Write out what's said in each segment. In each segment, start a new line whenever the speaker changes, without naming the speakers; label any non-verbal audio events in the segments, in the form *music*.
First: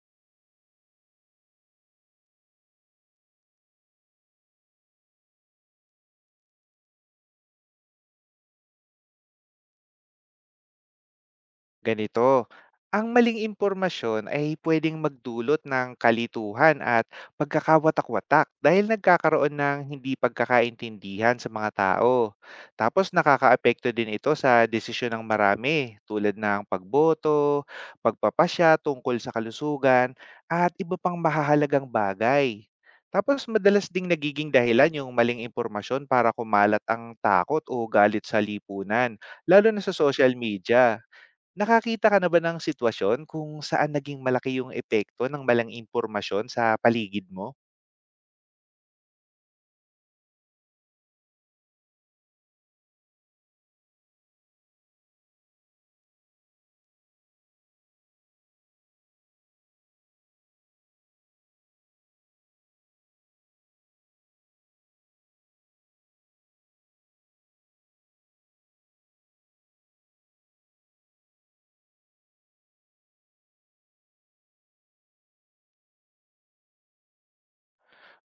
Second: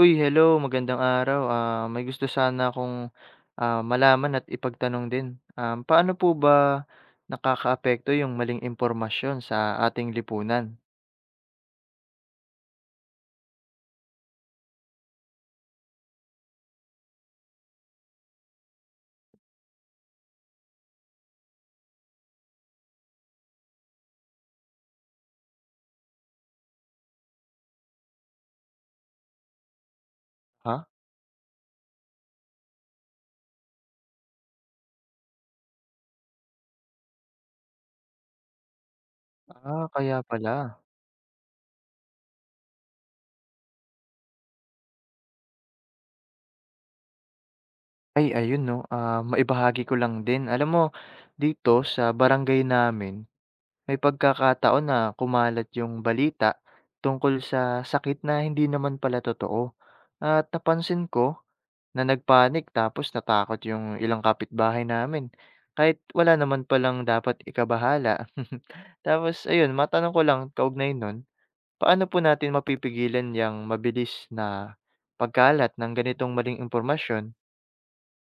Uy, hello, magandang araw. May gusto sana akong, malaman at ipagtanong din. Paano po ba nakakaapekto yung maling impormasyon sa ating lipunan?
Ganito, ang maling impormasyon ay pwedeng magdulot ng kalituhan at pagkakawatak-watak dahil nagkakaroon ng hindi pagkakaintindihan sa mga tao. Tapos nakakaapekto din ito sa desisyon ng marami, tulad ng pagboto, pagpapasya tungkol sa kalusugan at
Ha?
iba pang mahahalagang bagay. Tapos madalas ding nagiging dahilan yung maling impormasyon para kumalat ang takot o galit sa lipunan, lalo na
Ah,
sa
kaya
social
pala.
media. Nakakita ka na ba ng sitwasyon kung saan naging malaki yung epekto ng malang impormasyon sa paligid mo?
Ay, ayun 'no, maibahagi ko lang din. Alam mo, dito sa barangay namin, may pagkakataon na kumalat yung balita tungkol sa sakit na hindi naman pala totoo. At napansin ko Na nag tapos natakot yung ilang kapitbahay namin, kahit wala naman palang dapat ikabahala. *laughs* Tapos ayun, matanong ko lang kaugnay nun, paano po natin mapipigilan yung mabilis na pagkalat ng ganitong maling impormasyon?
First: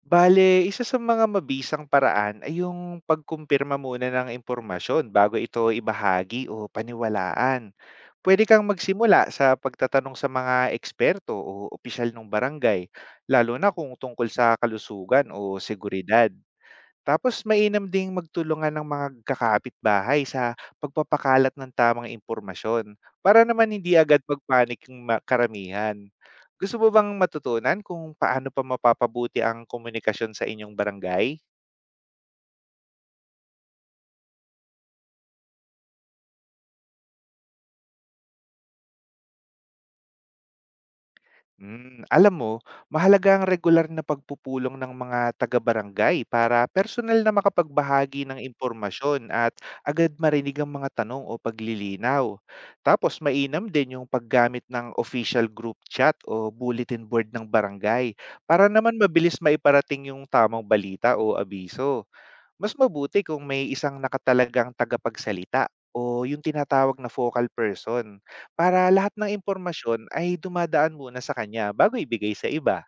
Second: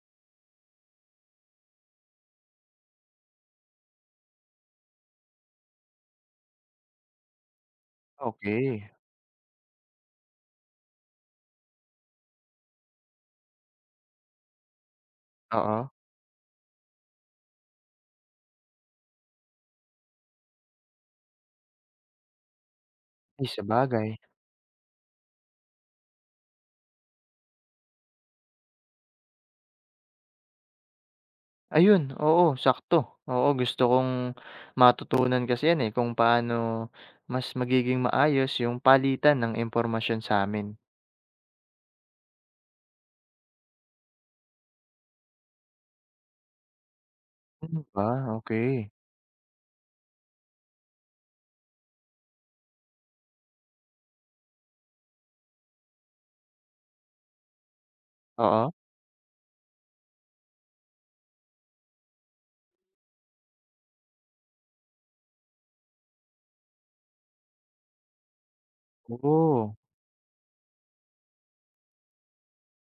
Bale, isa sa mga mabisang paraan ay yung pagkumpirma muna ng impormasyon bago ito ibahagi o paniwalaan. Pwede kang
Okay.
magsimula sa pagtatanong sa mga eksperto o opisyal ng barangay, lalo na kung tungkol sa kalusugan o
Oo.
seguridad. Tapos mainam ding magtulungan ng mga kakapitbahay sa pagpapakalat ng tamang impormasyon para
Ay,
naman hindi
sabagay.
agad magpanik yung karamihan. Gusto mo bang matutunan kung paano pa mapapabuti ang komunikasyon sa inyong barangay?
Ayun, oo, sakto. Oo, gusto kong matutunan kasi yan, eh, kung paano mas magiging maayos yung palitan ng impormasyon sa'min.
Hmm, alam mo, mahalaga ang regular na pagpupulong ng mga taga-barangay para personal na
Ganun ba?
makapagbahagi ng
Okay.
impormasyon at agad marinig ang mga tanong o paglilinaw. Tapos mainam din yung paggamit ng official group chat o bulletin board ng barangay para
Oo.
naman mabilis maiparating yung tamang balita o abiso. Mas mabuti kung may isang nakatalagang tagapagsalita o yung tinatawag na focal person, para lahat ng
Oo,
impormasyon ay dumadaan muna sa kanya bago ibigay sa iba.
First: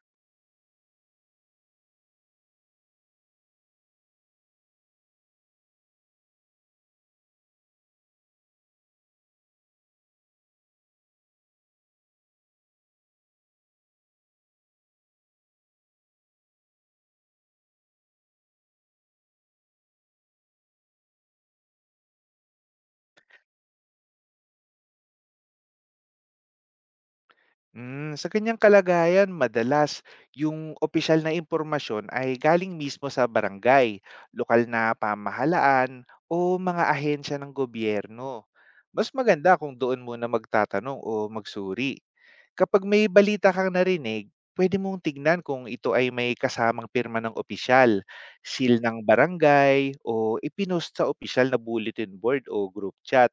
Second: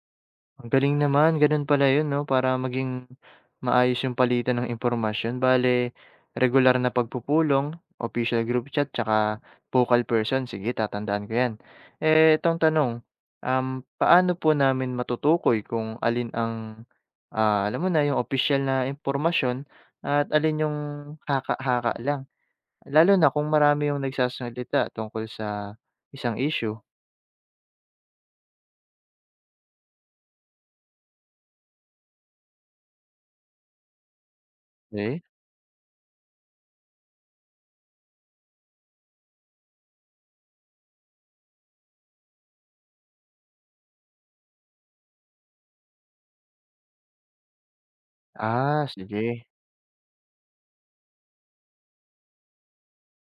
ang galing naman. Gano'n pala 'yun 'no, para maging maayos yung palitan ng impormasyon. Bale regular na pagpupulong, official group chat, tsaka vocal person. Sige, tatandaan ko 'yan. Eh, itong tanong, um, paano po namin matutukoy kung alin ang, alam mo na, yung official na impormasyon at alin yung haka-haka lang? Lalo na kung marami yung nagsasalita tungkol sa isang issue.
Hmm, sa ganyang kalagayan, madalas yung opisyal na impormasyon ay galing mismo sa barangay, lokal na
Eh,
pamahalaan o mga ahensya ng gobyerno. Mas maganda kung doon muna magtatanong o magsuri. Kapag may balita kang narinig, pwede mong tignan kung ito ay may kasamang pirma ng opisyal, seal
ah,
ng
sige.
barangay o ipinost sa opisyal na bulletin board o group chat.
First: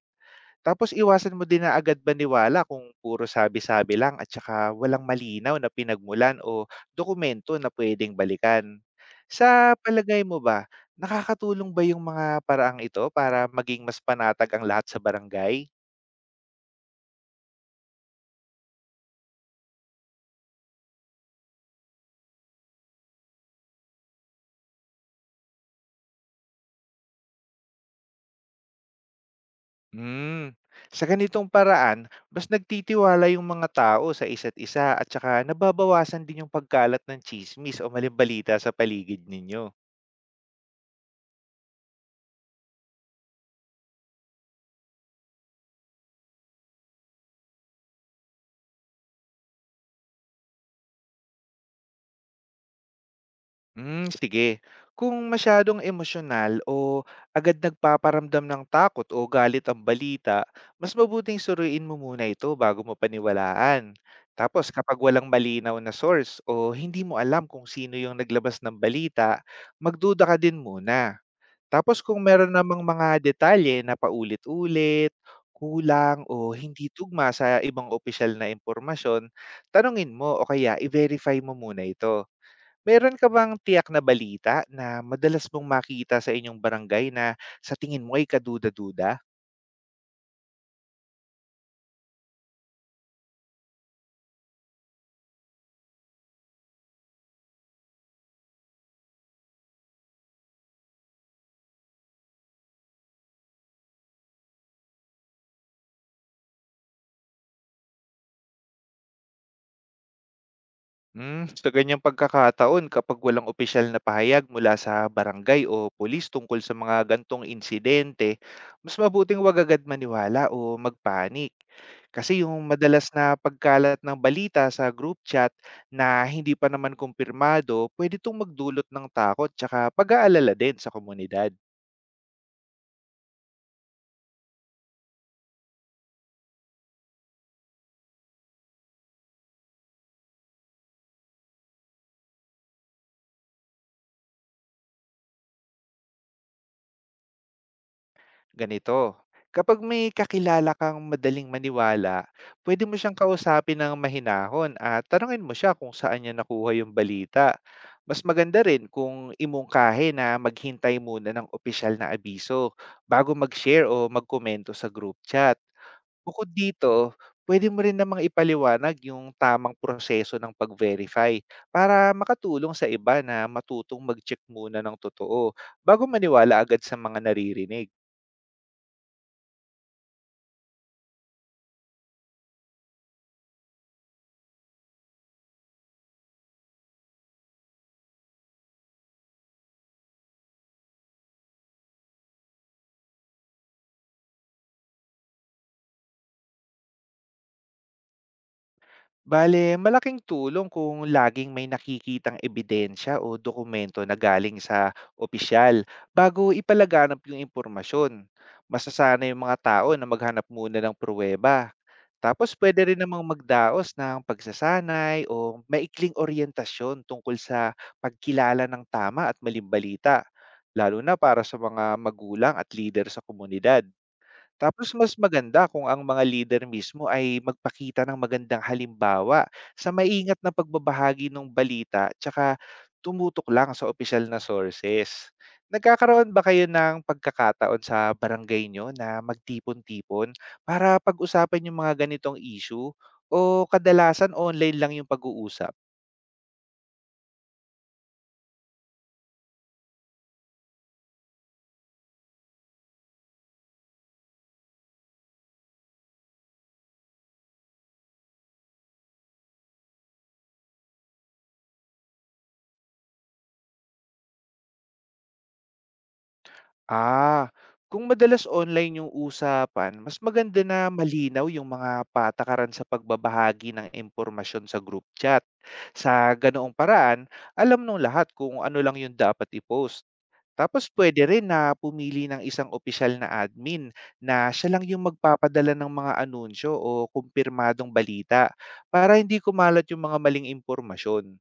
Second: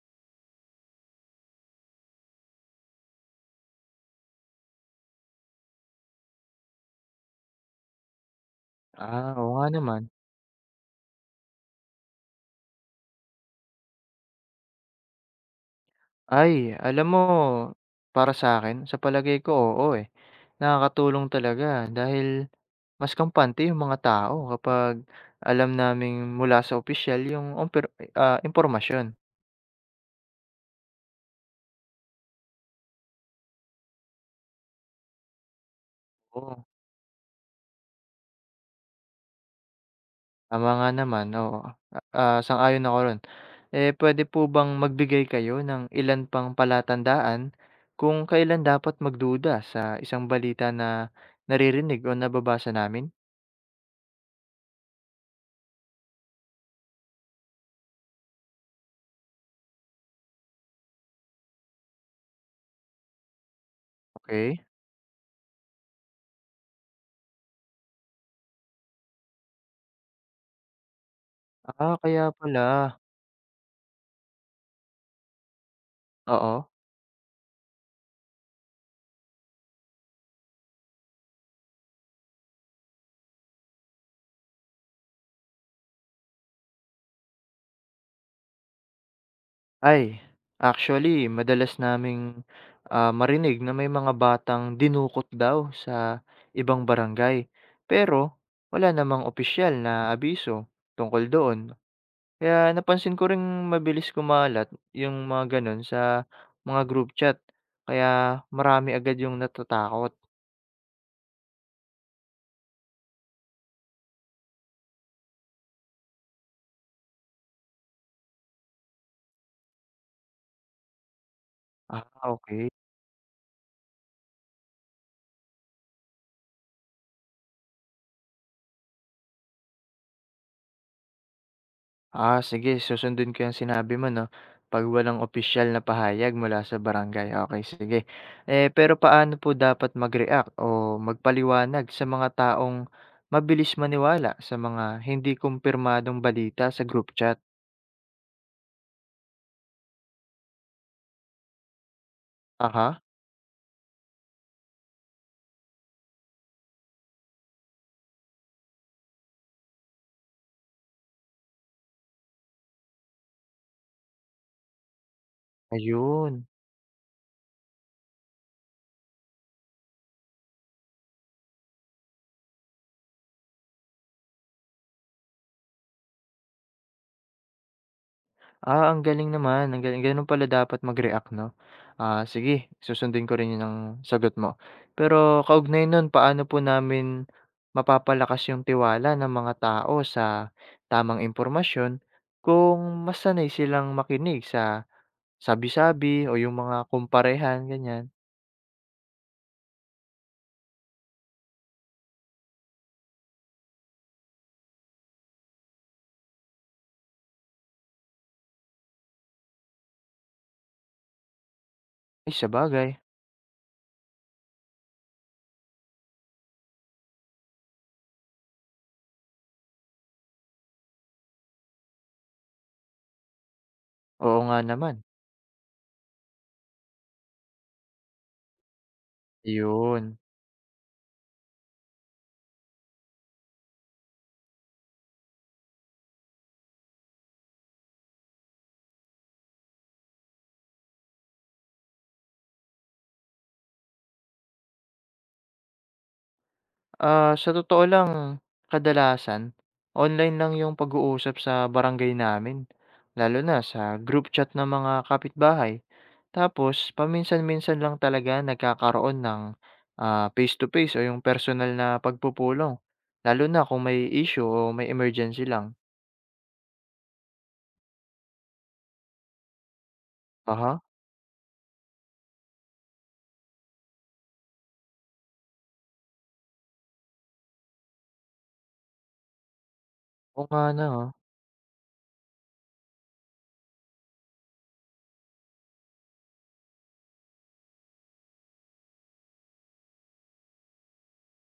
Tapos iwasan mo din na agad maniwala kung puro sabi-sabi lang at saka walang malinaw na pinagmulan o dokumento na pwedeng balikan.
Ah, oo nga
Sa
naman.
palagay mo ba, nakakatulong ba yung mga paraang ito para maging mas panatag ang lahat sa barangay?
Ay, alam mo, para sa akin sa palagay ko, oo, eh. Nakakatulong talaga dahil mas kampante yung mga tao kapag alam naming mula sa opisyal yung omper impormasyon.
Hmm. Sa ganitong paraan, mas nagtitiwala yung mga tao sa isa't isa at saka nababawasan din yung
Oo,
pagkalat ng chismis o maling sa paligid ninyo.
tama nga naman, oo. Ah, sang-ayon ako ro'n. Eh, pwede po bang magbigay kayo ng ilan pang palatandaan kung kailan dapat magduda sa isang balita na naririnig o nababasa namin?
Hmm, sige. Kung masyadong emosyonal o agad nagpaparamdam ng takot o galit ang balita, mas mabuting suruin mo muna ito bago mo paniwalaan.
Okay.
Tapos kapag walang malinaw na source o hindi mo alam kung sino yung naglabas ng balita, magduda ka din muna.
Ah,
Tapos kung
kaya
meron
pala.
namang mga detalye na paulit-ulit, kulang o
Oo.
hindi tugma sa ibang opisyal na impormasyon, tanungin mo o kaya i-verify mo muna ito. Meron ka bang tiyak na balita na madalas mong makita sa inyong barangay na sa tingin mo ay kaduda-duda?
Ay, actually madalas naming, marinig na may mga batang dinukot daw sa ibang barangay. Pero wala namang opisyal na abiso tungkol doon. Kaya napansin ko ring mabilis kumalat yung mga gano'n sa mga group chat. Kaya marami agad yung natatakot.
Hmm, sa ganyang pagkakataon, kapag walang opisyal na pahayag mula sa barangay o pulis tungkol sa mga gantong insidente, mas mabuting wag agad maniwala o magpanik.
Ah,
Kasi yung
okey.
madalas na pagkalat ng balita sa group chat na hindi pa naman kumpirmado, pwede itong magdulot ng takot tsaka pag-aalala din sa komunidad.
Ah, sige susundin ko yung sinabi mo 'no, 'pag walang opisyal na pahayag mula sa barangay, okay sige. Eh, pero paano po dapat mag-react o magpaliwanag sa mga taong mabilis maniwala sa mga hindi kumpirmadong balita sa group chat?
Ganito, kapag may kakilala kang madaling maniwala, pwede mo
Aha,
siyang kausapin ng mahinahon at tanungin mo siya kung saan niya nakuha yung balita. Mas maganda rin kung imungkahe na maghintay muna ng opisyal na abiso bago mag-share o magkomento sa group chat.
ayun.
Bukod dito, pwede mo rin namang ipaliwanag yung tamang proseso ng pag-verify para makatulong sa iba na matutong mag-check muna ng totoo bago maniwala agad sa mga naririnig.
Ah, ang galing naman, ang galing. Gano'n pala dapat mag-react 'no? Ah, sige susundin ko rin 'yun ang sagot mo. Pero kaugnay nun, paano po namin mapapalakas yung tiwala ng mga tao sa tamang impormasyon kung mas sanay silang makinig sa sabi-sabi o yung mga kumparehan, ganiyan?
Bale, malaking tulong kung laging may nakikitang ebidensya o dokumento na galing sa opisyal bago ipalaganap yung impormasyon. Masasanay yung mga tao na maghanap muna ng pruweba.
Ay
Tapos pwede
sabagay,
rin namang magdaos ng pagsasanay o maikling oryentasyon tungkol sa pagkilala ng tama at malimbalita, lalo na para sa mga magulang at leader sa komunidad.
oo nga
Tapos
naman,
mas maganda kung ang mga leader mismo ay magpakita ng magandang halimbawa sa
yun.
maingat na pagbabahagi ng balita tsaka tumutok lang sa opisyal na sources. Nagkakaroon ba kayo ng pagkakataon sa barangay nyo na magtipon-tipon para pag-usapan yung mga ganitong issue, o kadalasan online lang yung pag-uusap?
Ah, sa totoo lang kadalasan online lang yung pag-uusap sa barangay namin, lalo na sa group chat ng mga kapitbahay. Tapos paminsan-minsan lang talaga nagkakaroon ng, face to face o yung personal na pagpupulong, lalo na kung may issue o may emergency lang.
Ah, kung madalas online yung usapan, mas maganda
Aha,
na malinaw yung mga patakaran sa pagbabahagi ng impormasyon sa group chat. Sa ganoong paraan, alam nung lahat kung ano lang yung dapat i-post.
oo nga
Tapos
'no,
pwede rin na pumili ng isang opisyal na admin na siya lang yung magpapadala ng mga anunsyo o kumpirmadong balita para hindi kumalat yung mga maling impormasyon.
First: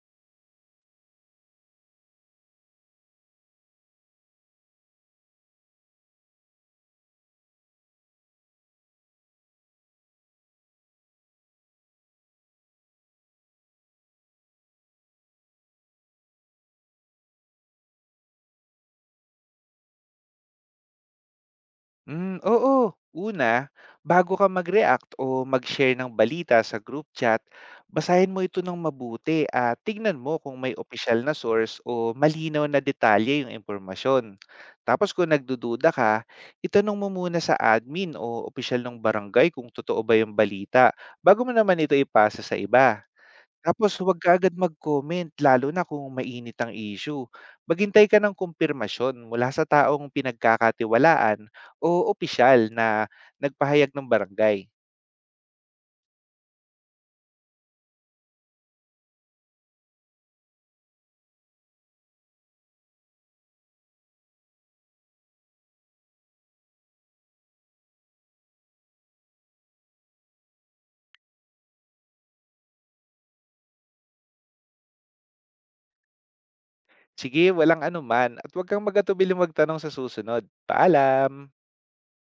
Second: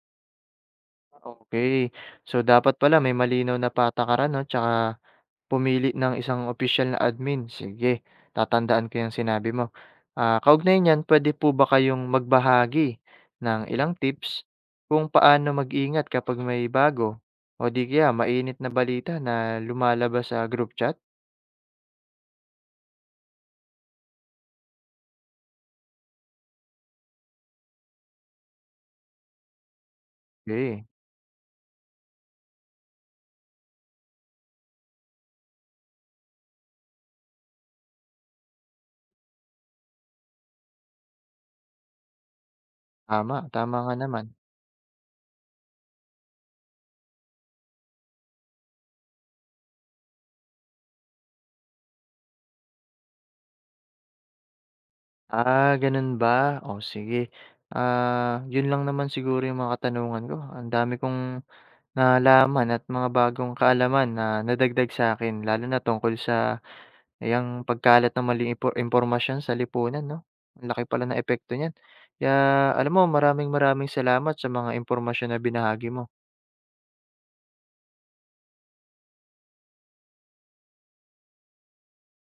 okay. So dapat pala may malinaw na patakaran 'no, tsaka pumili ng isang opisyal na admin, sige tatandaan ko yung sinabi mo. Ah, kaugnay niyan pwede po ba kayong magbahagi ng ilang tips kung paano mag-ingat kapag may bago o di kaya mainit na balita na lumalabas sa group chat?
Hmm, oo. Una, bago ka mag-react o mag-share ng balita sa group chat, basahin mo ito ng mabuti at tignan mo kung may
Okey,
opisyal na source o malinaw na detalye yung impormasyon. Tapos kung nagdududa ka, itanong mo muna sa admin o opisyal ng barangay kung totoo ba yung balita bago mo naman ito ipasa sa iba.
tama, tama
Tapos
nga
huwag
naman.
kaagad mag-comment lalo na kung mainit ang issue. Maghintay ka ng kumpirmasyon mula sa taong pinagkakatiwalaan o opisyal na nagpahayag ng barangay.
Ah, gano'n ba? O sige. Ah, 'yun lang naman siguro yung mga katanungan ko. Ang dami kong nalaman at mga bagong kaalaman na nadagdag sa akin, lalo na tungkol sa yang pagkalat ng maling impormasyon sa lipunan 'no? Ang laki pala ng epekto niyan. Kaya alam mo maraming maraming salamat sa mga impormasyon na binahagi mo.
Sige, walang anuman at huwag kang magatubiling magtanong sa susunod. Paalam!